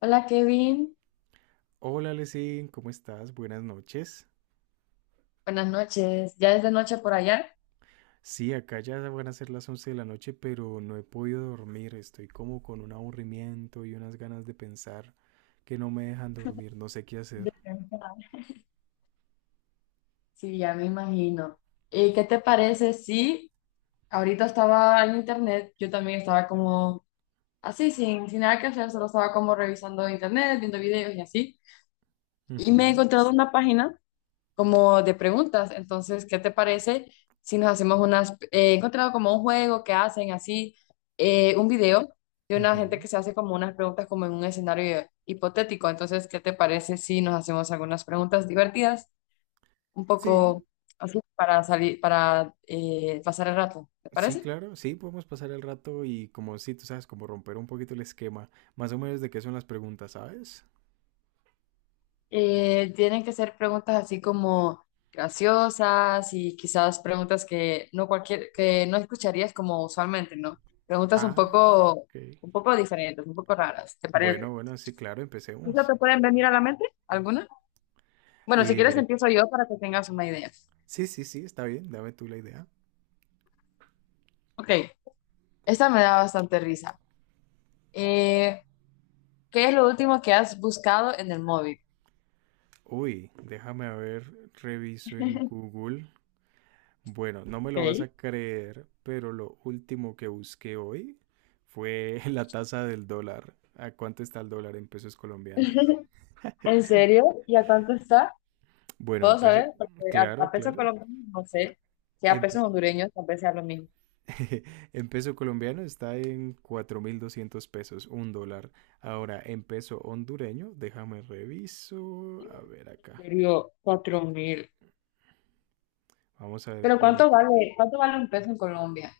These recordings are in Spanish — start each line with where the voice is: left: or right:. left: Hola, Kevin,
right: Hola, Lesin, ¿cómo estás? Buenas noches.
left: buenas noches. ¿Ya es de noche por allá?
right: Sí, acá ya van a ser las 11 de la noche, pero no he podido dormir. Estoy como con un aburrimiento y unas ganas de pensar que no me dejan dormir. No sé qué
left: De
right: hacer.
left: temprano. Sí, ya me imagino. ¿Y qué te parece si ahorita estaba en internet? Yo también estaba como así, sin nada que hacer, solo estaba como revisando internet, viendo videos y así. Y me he
right: Ujú,
left: encontrado una página como de preguntas. Entonces, ¿qué te parece si nos hacemos unas? He encontrado como un juego que hacen así. Un video de una gente
right: ujú.
left: que se hace como unas preguntas como en un escenario hipotético. Entonces, ¿qué te parece si nos hacemos algunas preguntas divertidas, un
right: Sí,
left: poco así para salir, para pasar el rato? ¿Te
right: sí,
left: parece?
right: claro. Sí, podemos pasar el rato y como sí, tú sabes, como romper un poquito el esquema. Más o menos de qué son las preguntas, ¿sabes?
left: Tienen que ser preguntas así como graciosas y quizás preguntas que no cualquier, que no escucharías como usualmente, ¿no? Preguntas
right: Ah, ok.
left: un poco diferentes, un poco raras, ¿te
right: Bueno,
left: parece?
right: bueno, sí, claro,
left: ¿Quizás
right: empecemos.
left: te pueden venir a la mente alguna? Bueno, si quieres
right: Eh,
left: empiezo yo para que tengas una idea.
right: sí, sí, sí, está bien. Dame tú la idea.
left: Ok, esta me da bastante risa. Eh, ¿Qué es lo último que has buscado en el móvil?
right: Uy, déjame a ver, reviso en Google. Bueno, no me lo vas
left: Ok.
right: a creer, pero lo último que busqué hoy fue la tasa del dólar. ¿A cuánto está el dólar en pesos colombianos?
left: ¿En serio? ¿Y a cuánto está?
right: Bueno,
left: ¿Puedo saber? Porque a,
right: claro,
left: a pesos
right: claro.
left: colombianos no sé. Si a
right: En,
left: pesos
right: pe-
left: hondureños tal vez sea lo mismo.
right: en peso colombiano está en 4.200 pesos, un dólar. Ahora, en peso hondureño, déjame reviso. A ver acá.
left: Perdió 4.000.
right: Vamos a ver
left: Pero
right: cuánto.
left: cuánto vale un peso en Colombia?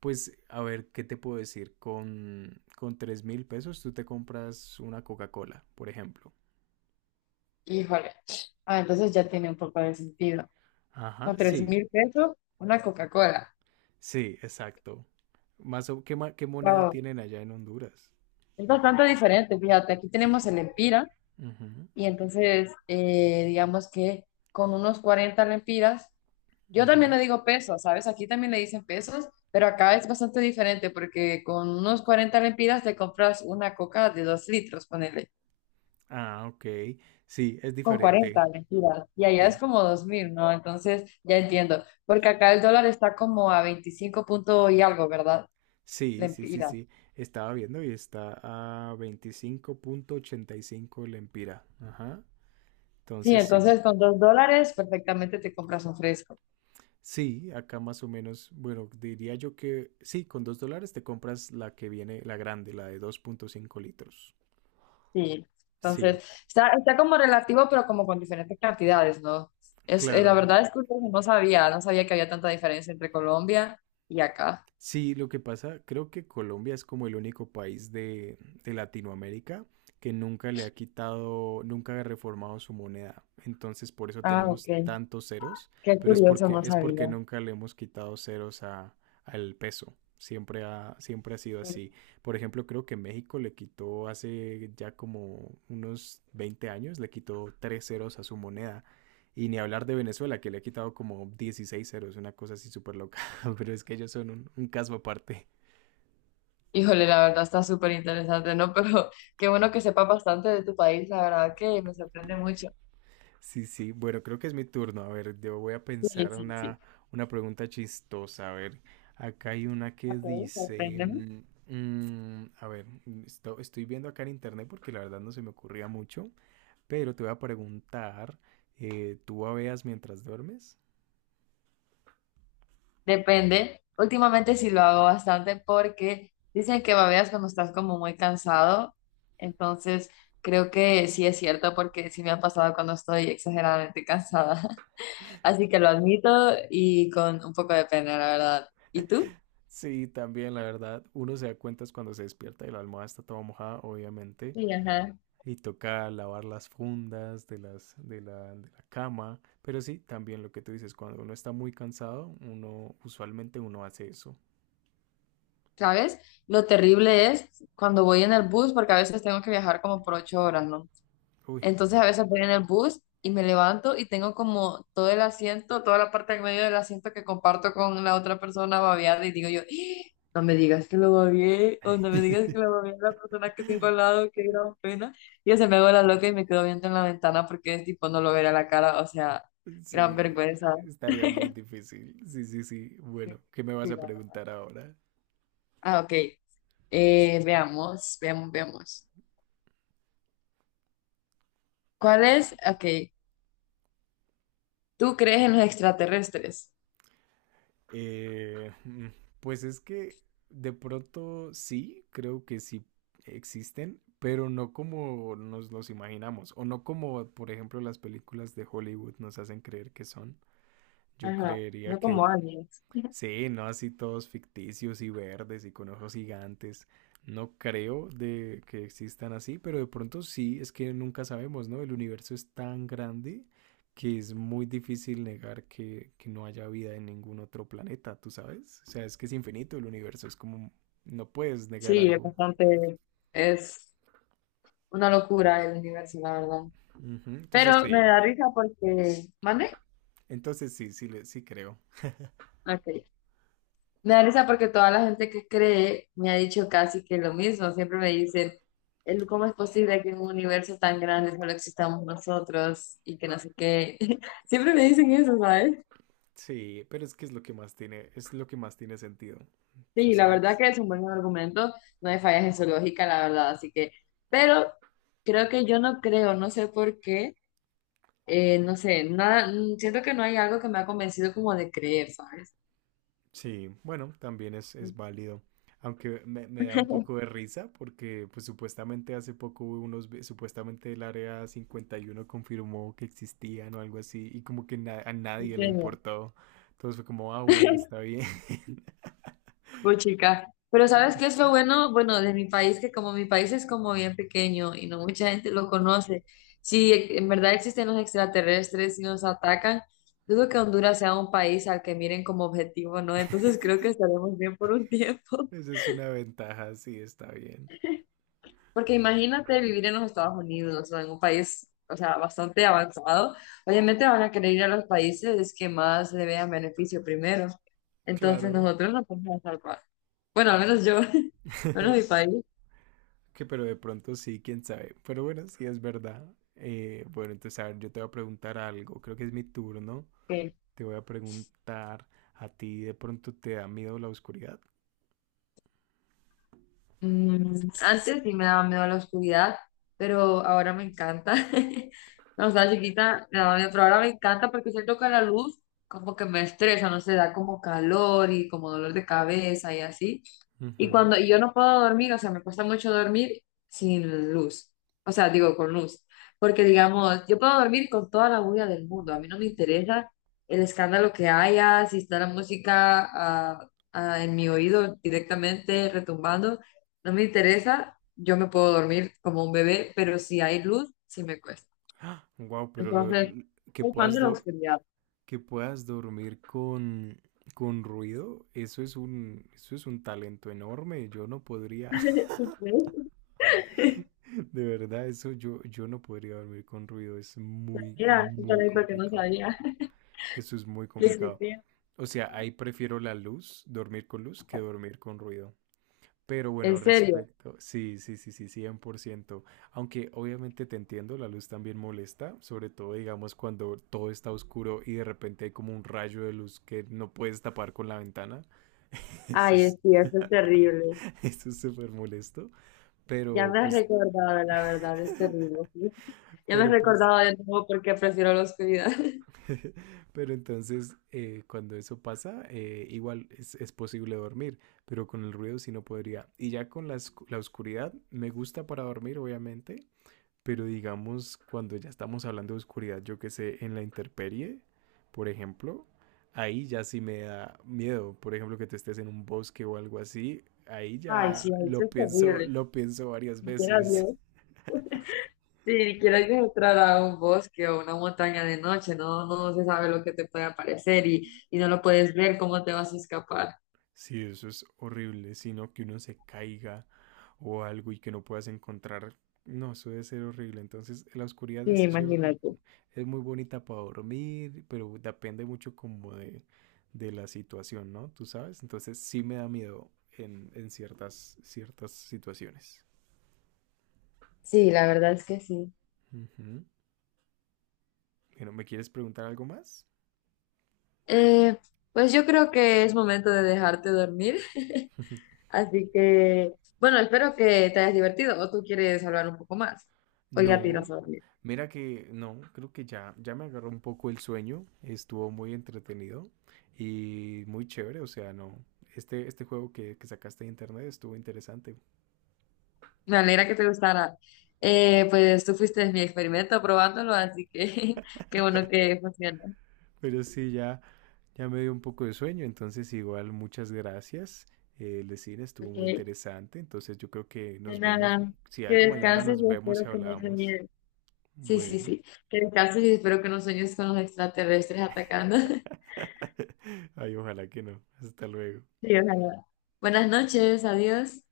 right: Pues, a ver, ¿qué te puedo decir? Con 3.000 pesos tú te compras una Coca-Cola, por ejemplo.
left: Híjole. Ah, entonces ya tiene un poco de sentido.
right: Ajá,
left: Con tres
right: sí,
left: mil pesos, una Coca-Cola.
right: sí, exacto. Más o, ¿qué, ma- ¿Qué moneda
left: Wow.
right: tienen allá en Honduras?
left: Es bastante diferente, fíjate. Aquí tenemos el Empira,
right: Ujú,
left: y entonces digamos que con unos 40 lempiras, yo también
right: ujú.
left: le digo pesos, ¿sabes? Aquí también le dicen pesos, pero acá es bastante diferente porque con unos 40 lempiras te compras una coca de 2 litros, ponele.
right: Ah, ok. Sí, es
left: Con
right: diferente.
left: 40, mentira. Y allá es
right: Creo.
left: como 2.000, ¿no? Entonces ya entiendo. Porque acá el dólar está como a 25 punto y algo, ¿verdad?
right: Sí, sí, sí,
left: Mentira.
right: sí. Estaba viendo y está a 25,85 lempira. Ajá.
left: Sí,
right: Entonces sí.
left: entonces con 2 dólares perfectamente te compras un fresco.
right: Sí, acá más o menos, bueno, diría yo que sí, con 2 dólares te compras la que viene, la grande, la de 2,5 litros.
left: Sí.
right: Sí,
left: Entonces está, está como relativo, pero como con diferentes cantidades, ¿no? Es, la
right: claro.
left: verdad es que no sabía, no sabía que había tanta diferencia entre Colombia y acá.
right: Sí, lo que pasa, creo que Colombia es como el único país de Latinoamérica que nunca le ha quitado, nunca ha reformado su moneda. Entonces, por eso
left: Ah, ok.
right: tenemos tantos ceros,
left: Qué
right: pero es
left: curioso,
right: porque,
left: no
right: es porque
left: sabía.
right: nunca le hemos quitado ceros al peso. Siempre ha sido así. Por ejemplo, creo que México le quitó hace ya como unos 20 años, le quitó tres ceros a su moneda. Y ni hablar de Venezuela, que le ha quitado como 16 ceros, una cosa así súper loca. Pero es que ellos son un caso aparte.
left: Híjole, la verdad está súper interesante, ¿no? Pero qué bueno que sepa bastante de tu país, la verdad que me sorprende mucho.
right: Sí, sí. Bueno, creo que es mi turno. A ver, yo voy a
left: Sí,
right: pensar
left: sí, sí.
right: una pregunta chistosa. A ver, acá hay una que
left: Ok,
right: dice,
left: sorpréndeme.
right: a ver, estoy viendo acá en internet porque la verdad no se me ocurría mucho. Pero te voy a preguntar, ¿tú babeas mientras duermes?
left: Depende. Últimamente sí lo hago bastante porque dicen que babeas cuando estás como muy cansado. Entonces, creo que sí es cierto porque sí me ha pasado cuando estoy exageradamente cansada. Así que lo admito y con un poco de pena, la verdad. ¿Y tú?
right: Sí, también la verdad. Uno se da cuenta es cuando se despierta y la almohada está toda mojada, obviamente.
left: Sí, ajá.
right: Y toca lavar las fundas de la cama. Pero sí, también lo que tú dices, cuando uno está muy cansado, uno usualmente uno hace eso.
left: ¿Sabes? Lo terrible es cuando voy en el bus, porque a veces tengo que viajar como por 8 horas, ¿no?
right: Uy.
left: Entonces a veces voy en el bus y me levanto y tengo como todo el asiento, toda la parte del medio del asiento que comparto con la otra persona babeada y digo yo: "Ah, no me digas que lo babeé o no me digas que lo babeé a la persona que tengo al lado, qué gran pena". Y yo se me hago la loca y me quedo viendo en la ventana porque es tipo no lo veré a la cara, o sea, gran
right: Sí,
left: vergüenza.
right: estaría muy difícil. Sí, sí, sí.
left: Sí,
right: Bueno, ¿qué me vas
left: sí,
right: a
left: la verdad.
right: preguntar ahora?
left: Ah, ok. Veamos, veamos, veamos. ¿Cuál es? Ok, ¿tú crees en los extraterrestres?
right: Eh, mm, pues es que de pronto sí, creo que sí existen, pero no como nos los imaginamos, o no como, por ejemplo, las películas de Hollywood nos hacen creer que son. Yo
left: Ajá,
right: creería
left: no
right: que
left: como aliens.
right: sí, ¿no? Así todos ficticios y verdes y con ojos gigantes. No creo de que existan así, pero de pronto sí, es que nunca sabemos, ¿no? El universo es tan grande que es muy difícil negar que no haya vida en ningún otro planeta, ¿tú sabes? O sea, es que es infinito el universo, es como, no puedes negar
left: Sí, es
right: algo.
left: bastante, es una locura el universo, la verdad.
right: Ujú. Entonces
left: Pero me
right: sí,
left: da risa porque, ¿mande?
right: entonces sí, sí, le- sí creo.
left: Ok, me da risa porque toda la gente que cree me ha dicho casi que lo mismo. Siempre me dicen, ¿cómo es posible que en un universo tan grande solo existamos nosotros y que no sé qué? Siempre me dicen eso, ¿sabes?
right: Sí, pero es que es lo que más tiene sentido, ¿tú
left: Sí, la verdad
right: sabes?
left: que es un buen argumento, no hay fallas en su lógica, la verdad, así que, pero creo que yo no creo, no sé por qué, no sé, nada, siento que no hay algo que me ha convencido como de creer, ¿sabes?
right: Sí, bueno, también es válido. Aunque me da un poco de risa porque pues supuestamente hace poco hubo unos, supuestamente el Área 51 confirmó que existían o algo así y como que a
left: En
right: nadie le
left: serio.
right: importó. Entonces fue como, ah, bueno, está bien.
left: Pues chica, pero ¿sabes qué es lo bueno? Bueno, de mi país, que como mi país es como bien pequeño y no mucha gente lo conoce, si en verdad existen los extraterrestres y nos atacan, dudo que Honduras sea un país al que miren como objetivo, ¿no? Entonces creo que estaremos bien por un tiempo.
right: Esa es una ventaja, sí, está bien.
left: Porque imagínate vivir en los Estados Unidos o en un país, o sea, bastante avanzado. Obviamente van a querer ir a los países que más le vean beneficio primero. Entonces
right: Claro.
left: nosotros no podemos salvar. Bueno, al menos yo, al menos mi país,
right: Que pero de pronto sí, quién sabe. Pero bueno, sí es verdad. Bueno, entonces a ver, yo te voy a preguntar algo. Creo que es mi turno.
left: que
right: Te voy a preguntar, ¿a ti de pronto te da miedo la oscuridad?
left: mm, antes sí me daba miedo la oscuridad, pero ahora me encanta. Cuando estaba chiquita, me daba miedo, pero ahora me encanta porque siento que la luz como que me estresa, no sé, da como calor y como dolor de cabeza y así. Y
right: Ujú.
left: cuando y yo no puedo dormir, o sea, me cuesta mucho dormir sin luz, o sea, digo, con luz, porque digamos, yo puedo dormir con toda la bulla del mundo, a mí no me interesa el escándalo que haya, si está la música ah, ah, en mi oído directamente retumbando, no me interesa, yo me puedo dormir como un bebé, pero si hay luz, sí me cuesta.
right: Wow, pero lo,
left: Entonces,
right: l- que
left: soy fan
right: puedas
left: de la
right: dor-
left: oscuridad.
right: que puedas dormir con ruido, eso es un talento enorme. Yo no podría, de verdad, eso yo no podría dormir con ruido. Es muy
left: Mira,
right: muy
left: porque no
right: complicado.
left: sabía
right: Eso es muy
left: que
right: complicado.
left: existía.
right: O sea, ahí prefiero la luz, dormir con luz, que dormir con ruido. Pero bueno,
left: En serio.
right: respecto, sí, sí, sí, sí, 100%. Aunque obviamente te entiendo, la luz también molesta, sobre todo digamos cuando todo está oscuro y de repente hay como un rayo de luz que no puedes tapar con la ventana. Eso
left: Ay,
right: es,
left: sí, eso es terrible.
right: Eso es súper molesto.
left: Ya
right: Pero
left: me has
right: pues,
left: recordado, la verdad, es terrible. ¿Sí? Ya me has
right: pero pues,
left: recordado de nuevo porque prefiero la oscuridad.
right: pero entonces cuando eso pasa, igual es posible dormir, pero con el ruido sí no podría. Y ya con la oscuridad, me gusta para dormir, obviamente. Pero digamos, cuando ya estamos hablando de oscuridad, yo que sé, en la intemperie, por ejemplo, ahí ya sí me da miedo. Por ejemplo, que te estés en un bosque o algo así, ahí
left: Ay,
right: ya
left: sí, eso es terrible.
right: lo pienso varias
left: Ni siquiera
right: veces.
left: Dios. Sí, ni siquiera Dios entrar a un bosque o una montaña de noche, no, no se sabe lo que te puede aparecer y no lo puedes ver, cómo te vas a escapar.
right: Sí, eso es horrible, sino que uno se caiga o algo y que no puedas encontrar. No, eso debe ser horrible. Entonces, la oscuridad
left: Sí,
right: es chévere.
left: imagínate.
right: Es muy bonita para dormir, pero depende mucho como de la situación, ¿no? Tú sabes, entonces sí me da miedo en ciertas situaciones.
left: Sí, la verdad es que sí.
right: Ujú. Bueno, ¿me quieres preguntar algo más?
left: Eh, pues yo creo que es momento de dejarte dormir, así que, bueno, espero que te hayas divertido o tú quieres hablar un poco más o ya te
right: No,
left: irás a dormir.
right: mira que no, creo que ya me agarró un poco el sueño, estuvo muy entretenido y muy chévere, o sea, no, este juego que sacaste de internet estuvo interesante,
left: Me alegra que te gustara. Pues tú fuiste mi experimento probándolo, así que qué bueno que funcionó.
right: pero sí, Ya, me dio un poco de sueño, entonces igual muchas gracias. El cine estuvo muy
left: Ok,
right: interesante, entonces yo creo que
left: de
right: nos vemos,
left: nada.
right: si
left: Que
right: algo mañana
left: descanses
right: nos
left: y
right: vemos y
left: espero que no
right: hablamos.
left: sueñes. Sí, sí,
right: Bueno,
left: sí. Que descanses y espero que no sueñes con los extraterrestres atacando.
right: ay, ojalá que no. Hasta luego.
left: Sí, ojalá. Buenas noches, adiós.